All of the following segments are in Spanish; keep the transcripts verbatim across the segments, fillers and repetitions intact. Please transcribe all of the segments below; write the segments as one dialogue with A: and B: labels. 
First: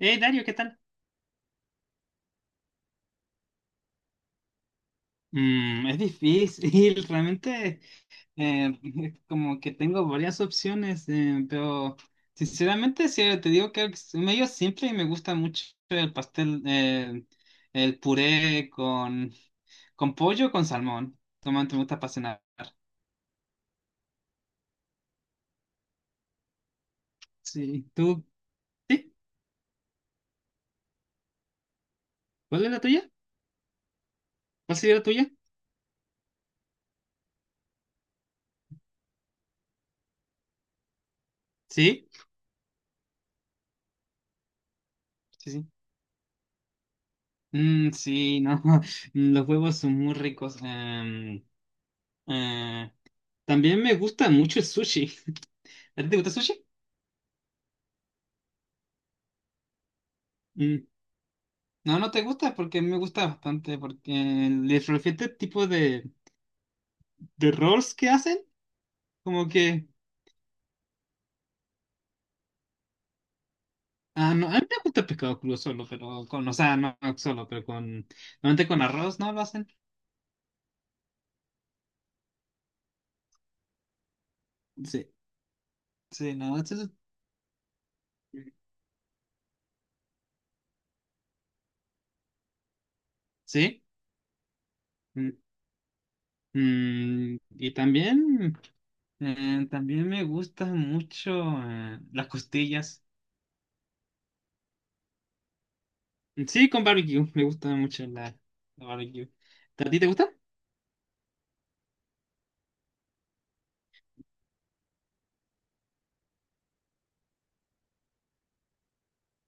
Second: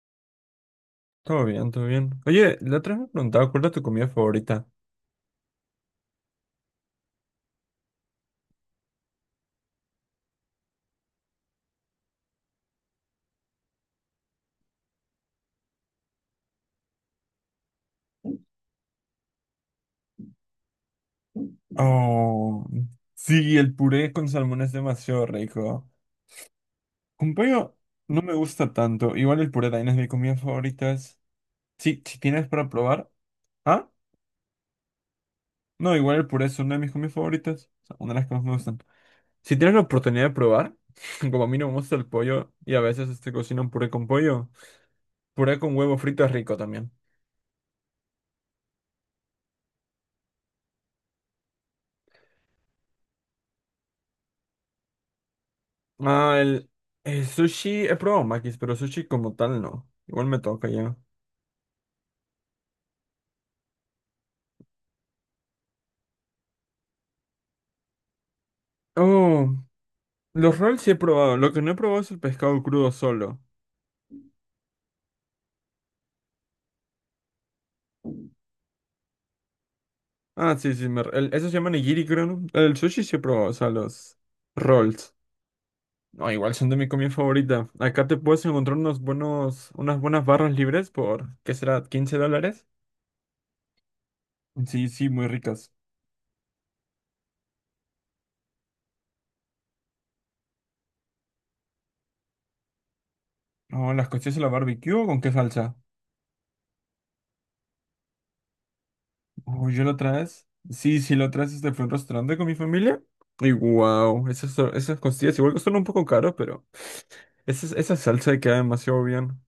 A: Eh, Dario, ¿qué tal?
B: Todo bien, todo bien. Oye, la otra vez me preguntaba cuál era tu comida favorita.
A: Mm, es difícil, realmente eh, como que tengo varias opciones, eh, pero sinceramente si te digo que es medio simple y me gusta mucho el pastel, eh, el puré con, con pollo o con salmón. Toma, me gusta apasionar.
B: Oh, sí, el puré con salmón es demasiado rico. Con pollo
A: Sí,
B: no
A: ¿tú?
B: me gusta
A: ¿Sí?
B: tanto. Igual el puré también es mi comida favorita. es- Sí, si tienes
A: ¿Cuál
B: para
A: es la
B: probar.
A: tuya?
B: Ah,
A: ¿Cuál sería la tuya?
B: no, igual el puré es una de mis comidas favoritas. O sea, una de las que más me gustan. Si tienes la oportunidad de probar, como a mí no me gusta el
A: Sí,
B: pollo y a veces este cocinan puré con pollo,
A: sí,
B: puré
A: sí.
B: con huevo frito es rico también.
A: Mm, sí, no, los huevos son muy ricos. em, eh, también me gusta mucho el sushi. ¿A ti te gusta el
B: Ah,
A: sushi?
B: el, el sushi, he probado makis, pero sushi como tal no. Igual me toca
A: Mm,
B: ya.
A: no, no te gusta porque a mí me gusta bastante, porque les refiero el tipo de, de rolls que hacen, como
B: Oh,
A: que...
B: los rolls sí he probado. Lo que no he probado es el pescado crudo solo.
A: Ah, no, a mí me gusta el pescado crudo solo, pero con, o sea, no solo, pero con, normalmente con arroz, ¿no? Lo hacen.
B: Ah, sí, sí, me, el- eso se llama nigiri, creo, ¿no? El sushi sí he probado, o sea, los
A: Sí,
B: rolls. No,
A: sí,
B: igual
A: no,
B: son
A: eso
B: de mi
A: es-
B: comida favorita. Acá te puedes encontrar unos buenos, unas buenas barras libres por, ¿qué será?, ¿quince dólares?
A: sí.
B: Sí, sí, muy
A: Mm,
B: ricas.
A: mm, y también... Eh, también me gustan mucho eh, las costillas.
B: Oh, ¿las costillas a la barbecue o con qué salsa?
A: Sí, con barbecue. Me gusta mucho la, la barbecue.
B: Oh, yo
A: ¿A
B: lo
A: ti te gusta?
B: traes. Sí, sí, lo traes este fue un restaurante con mi familia. Y wow, esas, son- esas costillas igual que son un poco caros, pero esa, esa salsa queda demasiado bien.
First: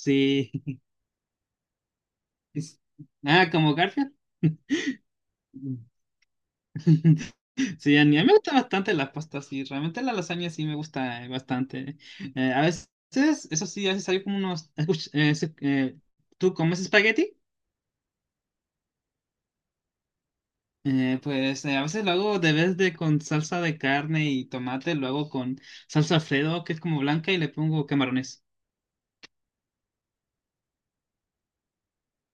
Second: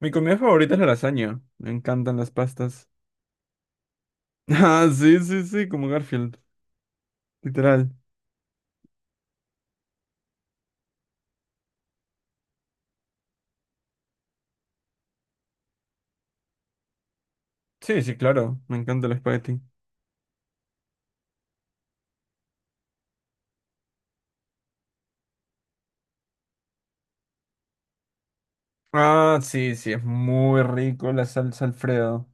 B: Mi comida favorita es la lasaña. Me encantan las
A: Es-
B: pastas.
A: Ah, como Garfield.
B: Ah, sí, sí, sí,
A: Mm.
B: como Garfield, literal.
A: Sí, a mí a mí me gusta bastante las pastas. Sí, realmente la lasaña sí me gusta eh, bastante. Eh, a veces, eso sí, a veces hay como unos... escuch- eh, se- eh, ¿tú comes espagueti?
B: Sí, sí, claro, me encanta el espagueti.
A: Eh, pues eh, a veces lo hago de vez de con salsa de carne y tomate, lo hago con salsa Alfredo, que es como blanca, y le pongo camarones.
B: Ah, sí, sí, es muy rico la salsa Alfredo.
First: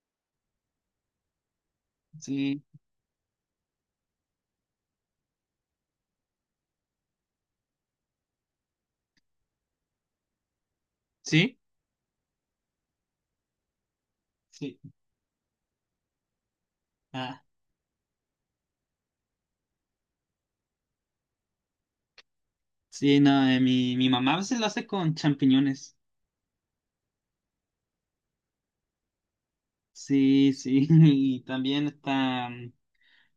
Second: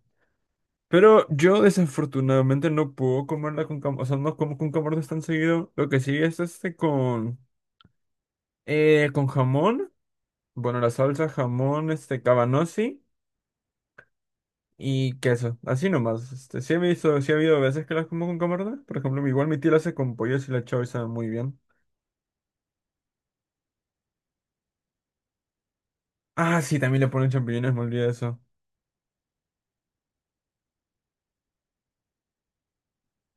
B: Pero yo
A: Sí,
B: desafortunadamente no puedo comerla con cam- o sea, no como con camarones tan seguido. Lo que sí es este con Eh, con jamón, bueno, la salsa,
A: sí,
B: jamón, este, cabanossi
A: sí.
B: y queso, así nomás. Este, sí he visto, sí ha
A: Ah,
B: habido veces que las como con camarón. Por ejemplo, igual mi tía la hace con pollo y la chau y sabe muy bien.
A: sí, no, eh, mi, mi mamá a veces lo hace con champiñones.
B: Ah, sí, también le ponen champiñones, me olvidé de eso.
A: Sí, sí, y también está...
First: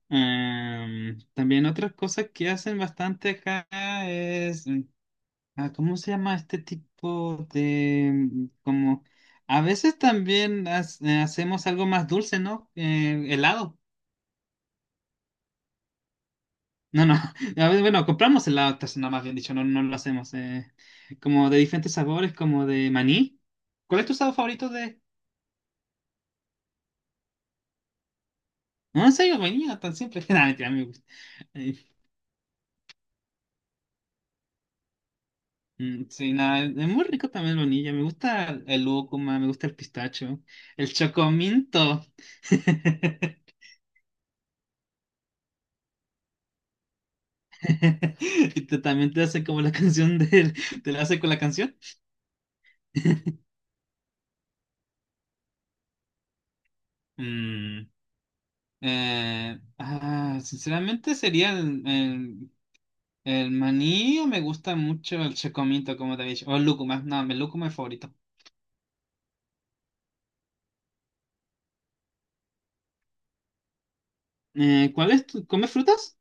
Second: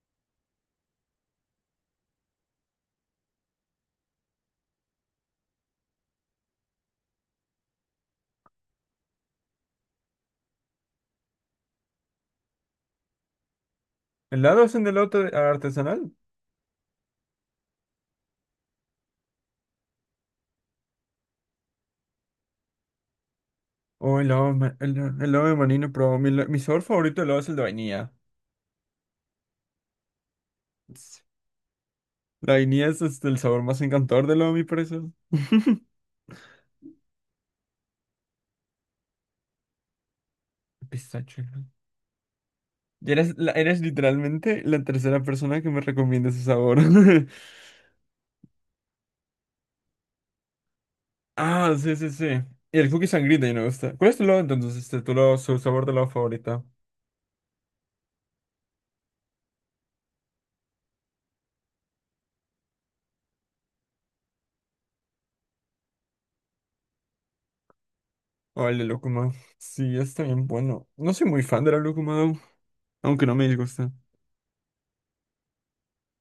A: em, también otra cosa que hacen bastante acá es... mm, ah, ¿cómo se llama este tipo de... mm, como... A veces también hace- eh, hacemos algo más dulce, ¿no? Eh, helado.
B: ¿Helado hacen de helado te- artesanal?
A: No, no. A ver, bueno, compramos helado artesanal, más bien dicho, no, no lo hacemos. eh, como de diferentes sabores, como de maní. ¿Cuál es tu
B: O
A: sabor
B: helado, de
A: favorito
B: ma-
A: de...?
B: hela- helado de maní manino, pero mi, la- mi sabor favorito de helado es el de vainilla.
A: No, en serio, vainilla, tan simple. Nada, mentira, a mí me gusta.
B: Es-
A: Eh,
B: La vainilla es este, el sabor más encantador del helado, a mi parecer.
A: mm, sí, nada, es muy rico también la vainilla. Me gusta el lúcuma, me gusta el pistacho, el
B: Pistacho, ¿no?
A: chocominto.
B: Y Eres, la- eres literalmente la tercera persona que me recomienda ese sabor.
A: Y te- también te hace como la canción del... ¿Te la hace con la
B: Ah,
A: canción?
B: sí, sí, sí. Y el cookie sangrita y no me gusta. ¿Cuál es tu lado entonces? Este, tu lado, su sabor de lado favorita.
A: Mm, eh, ah, sinceramente sería el, El maní. Me gusta mucho el chocomito, como te había dicho. O el lúcuma, no, el lúcuma es favorito.
B: O el de lúcuma. Sí, está bien bueno. No soy muy fan de la lúcuma, though, aunque no me disgusta.
A: Eh, ¿cuál es tu- ¿comes frutas?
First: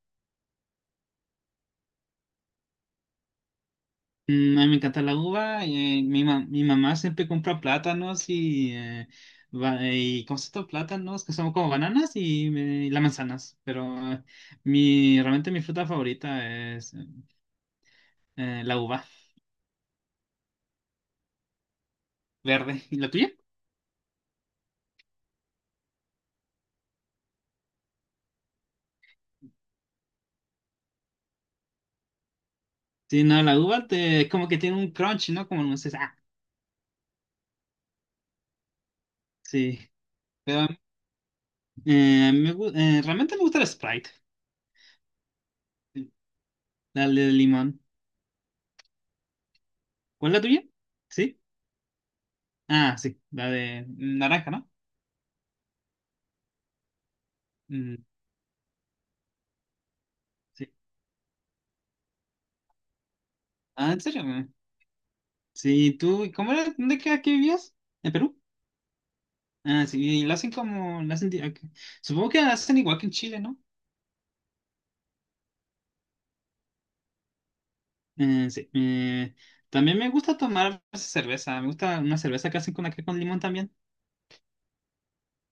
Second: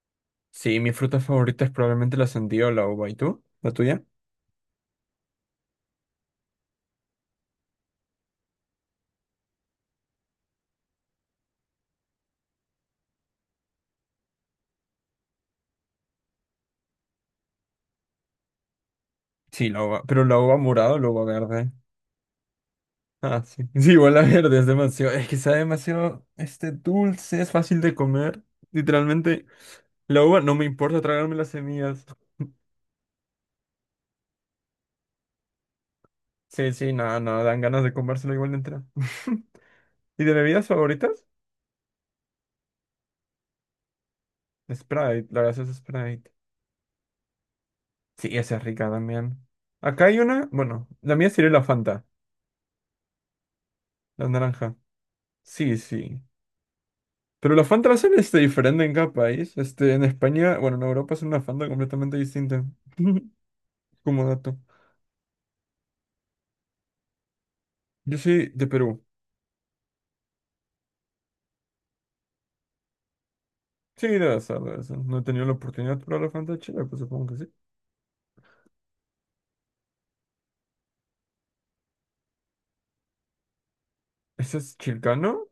B: Sí, mi fruta favorita es probablemente la sandía o la uva. ¿Y tú? ¿La tuya?
A: Mm, a mí me encanta la uva. eh, mi, ma- mi mamá siempre compra plátanos y, eh, ba- y ¿cómo se llama? Plátanos que son como bananas y, me- las manzanas. Pero eh, mi, realmente mi fruta favorita es eh, la uva
B: Sí, la uva. Pero ¿la uva morada o la uva verde?
A: verde. ¿Y la tuya?
B: Ah, sí. Sí, igual la verde es demasiado. Es que sabe demasiado este dulce, es fácil de comer. Literalmente, la uva no me importa tragarme las semillas.
A: Sí, no, la uva te, como que tiene un crunch, ¿no? Como no sé, ah,
B: Sí, sí, nada, no, no, dan ganas de comérsela igual entera.
A: sí.
B: ¿Y de bebidas
A: Pero
B: favoritas?
A: eh, me, gu- eh, realmente me gusta el Sprite.
B: Sprite, la gaseosa Sprite.
A: La de limón.
B: Sí, esa es rica también. Acá hay
A: ¿Cuál es la
B: una,
A: tuya?
B: bueno, la mía
A: ¿Sí?
B: sería la Fanta,
A: Ah, sí. La de
B: la
A: naranja, ¿no?
B: naranja. Sí, sí. Pero la Fanta la
A: Mm,
B: hacen este, diferente en cada país. Este, en España,
A: sí.
B: bueno, en Europa es una Fanta completamente distinta.
A: Ah, ¿en serio?
B: Como
A: Mm.
B: dato.
A: Sí, tú, ¿cómo era? ¿Dónde que aquí vivías? ¿En
B: Yo
A: Perú?
B: soy de Perú.
A: Ah, sí, y la hacen como, la hacen, di- ok. Supongo que la hacen igual que en Chile, ¿no?
B: Sí, debe ser, debe ser. No he tenido la oportunidad de probar la Fanta de Chile, pues supongo que sí.
A: Eh, sí. Eh, también me gusta tomar a veces cerveza. Me gusta una cerveza que hacen con acá con limón también.
B: ¿Ese es chilcano?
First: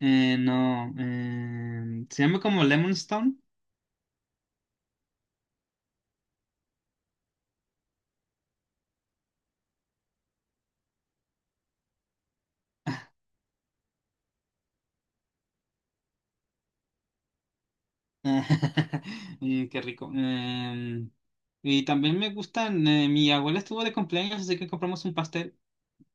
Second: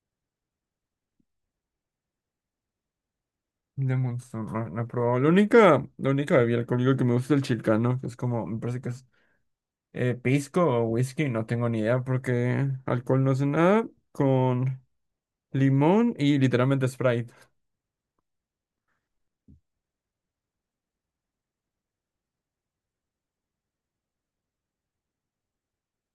A: Eh, no, eh, se llama como Lemon Stone.
B: De Monster, no, no he probado. La única, la única bebida alcohólica que me gusta es el chilcano, que es como, me parece que es Eh, pisco o whisky, no tengo ni idea porque alcohol no sé nada. Con limón y literalmente Sprite.
A: Mm, qué rico. Eh, Y también me gustan, eh, mi abuela estuvo de cumpleaños, así que compramos un pastel.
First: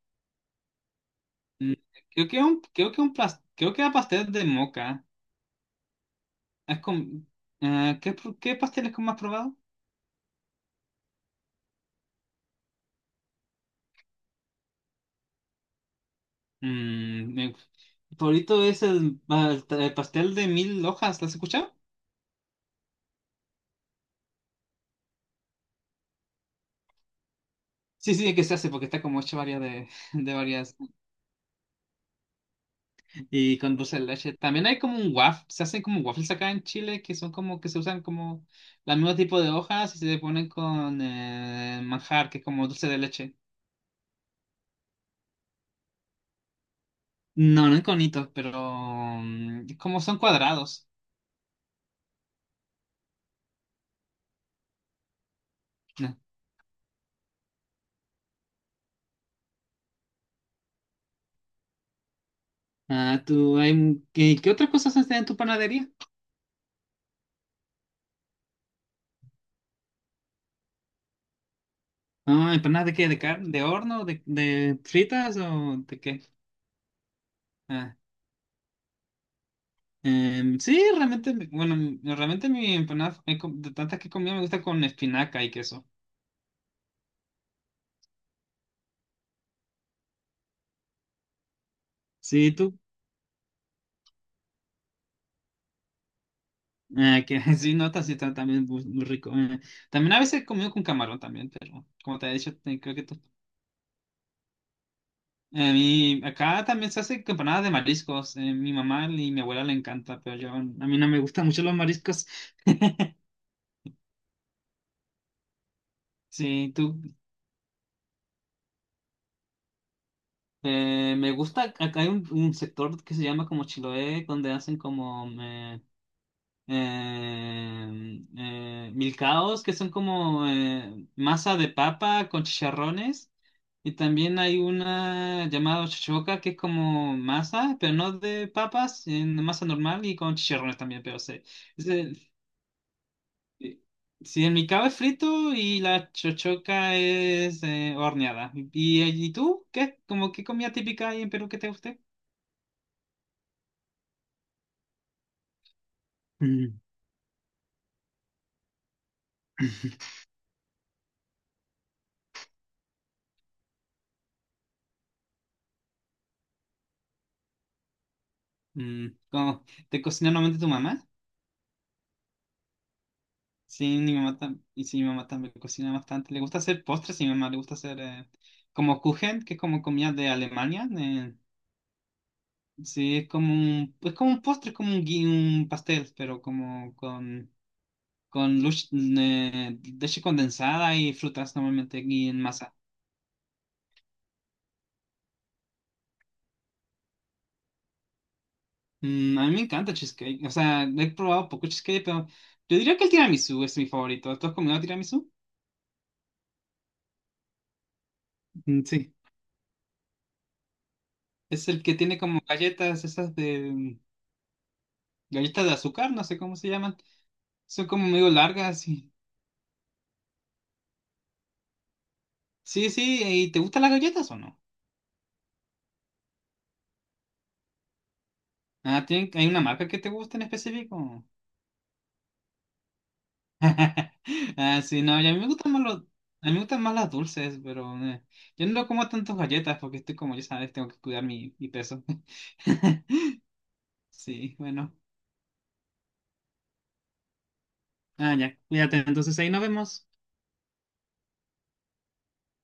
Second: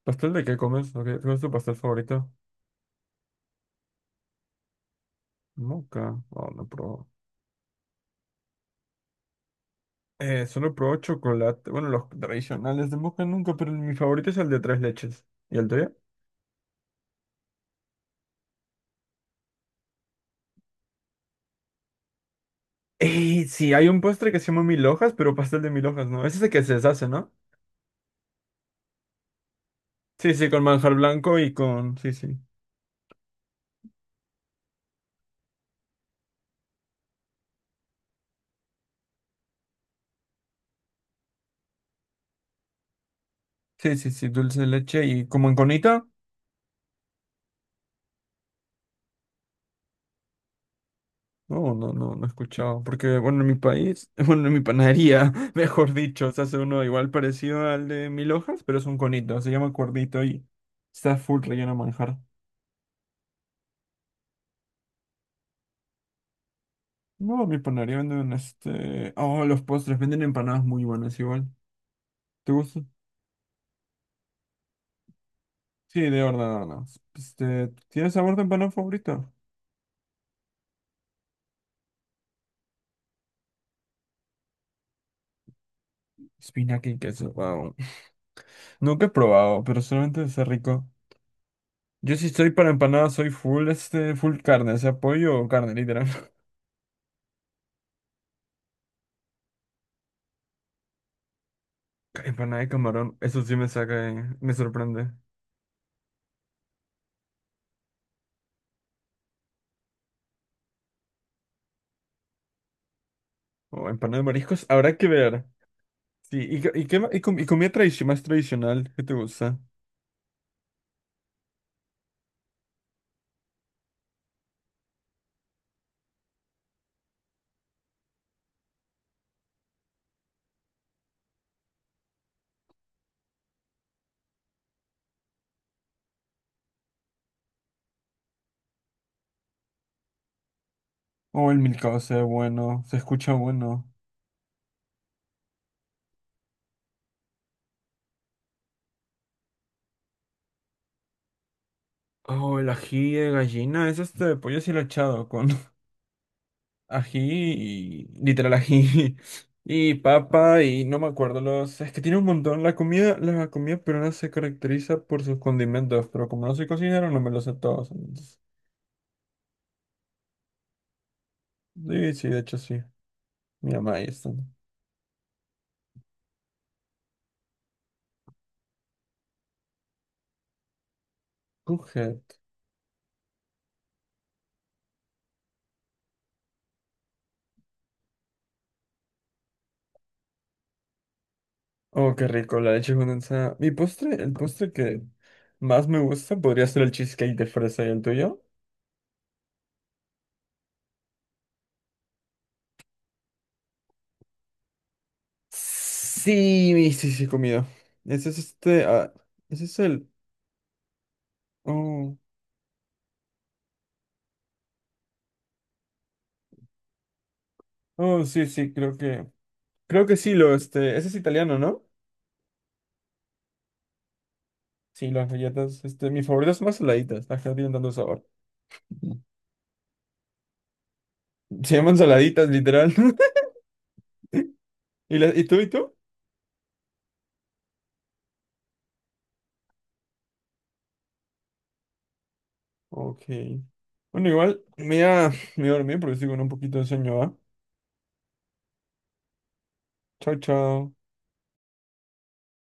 B: ¿Pastel de qué comes? ¿O qué- ¿Cuál es tu
A: Mm,
B: pastel
A: Creo
B: favorito?
A: que un, creo que un plas- creo que era pastel de moca.
B: Moca. Oh, no
A: Es
B: probó.
A: con, eh, ¿qué, pro- qué pasteles como has probado?
B: Eh, solo probó chocolate. Bueno, los tradicionales de moca nunca, pero mi favorito es el de tres leches. ¿Y el tuyo?
A: Mm, mi favorito es el, pa- el pastel de mil hojas, ¿lo has escuchado?
B: Eh, sí, hay un postre que se llama mil hojas, pero pastel de mil hojas, ¿no? Es ese que se deshace, ¿no?
A: Sí, sí, que se hace porque está como hecho varias de,
B: Sí,
A: de
B: sí, con
A: varias
B: manjar blanco y con... Sí, sí.
A: y con dulce de leche. También hay como un waffle, se hacen como waffles acá en Chile que son como que se usan como el mismo tipo de hojas y se le ponen con eh, manjar, que es como dulce de leche.
B: Sí, sí, sí, dulce de leche y como en conita.
A: No, no en conitos, pero mm, es como son cuadrados.
B: No, no, no, no he escuchado. Porque, bueno, en mi país, bueno, en mi panadería, mejor
A: No.
B: dicho, se hace uno igual parecido al de mil hojas, pero es un conito, se llama cuernito y está full relleno de manjar.
A: Ah, tú, hay, un- ¿qué, qué otras cosas hacen en tu panadería?
B: No, en mi panadería venden este. Oh, los postres, venden empanadas muy buenas igual. ¿Te
A: Ah,
B: gusta?
A: ¿empanadas de qué? ¿De carne? ¿De horno? ¿De, de fritas? ¿O de
B: Sí,
A: qué?
B: de horneadas. Este,
A: Ah,
B: ¿tienes sabor de empanada favorito?
A: em, sí, realmente, mi- bueno, mi- realmente mi empanada, eh, com- de tantas que he comido, me gusta con espinaca y queso.
B: Espinaca y queso, wow. Nunca he probado, pero solamente es rico. Yo si estoy
A: Sí,
B: para
A: tú.
B: empanadas, soy full, este, full carne, o sea, pollo o carne, literal.
A: Ah, que sí, notas y está también muy, muy rico. Eh, también a veces he comido con camarón también, pero como te he dicho,
B: Empanada de
A: te- creo que
B: camarón,
A: tú
B: eso sí me saca, eh, me sorprende.
A: a mí, acá también se hace empanadas de mariscos. eh, mi mamá y mi abuela le encanta, pero yo, a mí no me gustan mucho los mariscos.
B: O empanada de mariscos, habrá que ver. Sí, y, qué-
A: Sí,
B: y, qué
A: tú,
B: ma- y com- y comida tradici- más tradicional, ¿qué te gusta?
A: eh, me gusta, acá hay un, un sector que se llama como Chiloé, donde hacen como eh, eh, eh, milcaos, que son como eh, masa de papa con chicharrones. Y también hay una llamada chochoca, que es como masa, pero no de papas, en masa normal y con chicharrones también, pero se...
B: Oh, el milcao se ve bueno, se escucha
A: Sí,
B: bueno.
A: sí, el micao es frito y la chochoca es eh, horneada. ¿Y, y tú? ¿Qué? ¿Cómo qué comida típica hay en Perú que te guste?
B: Oh, el ají de gallina, es este pollo deshilachado con
A: Mm.
B: ají y literal ají y papa y no me acuerdo los. Es que tiene un montón. La comida, la comida peruana se caracteriza por sus condimentos, pero como no soy cocinero, no me los sé todos. entonces-
A: Mm, ¿cómo? ¿Te cocina normalmente tu mamá?
B: Sí, sí, de hecho sí. Mi mamá
A: Sí,
B: ahí
A: mi
B: está,
A: mamá
B: ¿no?
A: tam- y sí, mi mamá también cocina bastante. Le gusta hacer postres, y mi mamá le gusta hacer eh, como Kuchen, que es como comida de Alemania. Eh,
B: Cujat.
A: sí, es como un, es como un postre, es como un, gui- un pastel, pero como con, con lush- eh, leche condensada y frutas normalmente
B: Oh, qué
A: y en
B: rico, la
A: masa.
B: leche condensada. Mi postre, el postre que más me gusta podría ser el cheesecake de fresa y el tuyo.
A: Mm, a mí me encanta cheesecake. O sea, he probado poco cheesecake, pero yo diría que el tiramisú es mi favorito. ¿Tú has comido tiramisú?
B: Sí, sí, sí, he comido. Ese es
A: Mm,
B: este, ah,
A: sí,
B: ese es el,
A: es el que tiene
B: oh,
A: como galletas, esas de mm, galletas de azúcar, no sé cómo se llaman. Son como
B: oh,
A: medio
B: sí, sí,
A: largas
B: creo
A: y...
B: que, creo que sí, lo, este, ese es italiano, ¿no?
A: Sí, sí, ¿y te gustan las galletas o no?
B: Sí, las galletas, este, mis favoritas son más saladitas, las que no tienen tanto sabor.
A: Ah, ¿tienen- ¿hay una marca que te gusta en específico?
B: Se llaman saladitas, literal.
A: Ah, sí,
B: ¿Y,
A: no, y
B: la-
A: a mí
B: y
A: me
B: tú, y
A: gustan más
B: tú?
A: los, a mí me gustan más las dulces, pero eh, yo no como tantas galletas porque estoy como, ya sabes, tengo que cuidar mi, mi peso.
B: Ok. Bueno,
A: Sí,
B: igual, me
A: bueno.
B: voy a, me voy a dormir porque estoy con un poquito de sueño, ¿va?
A: Ah, ya, cuídate. Entonces ahí nos vemos.
B: Chao, chao.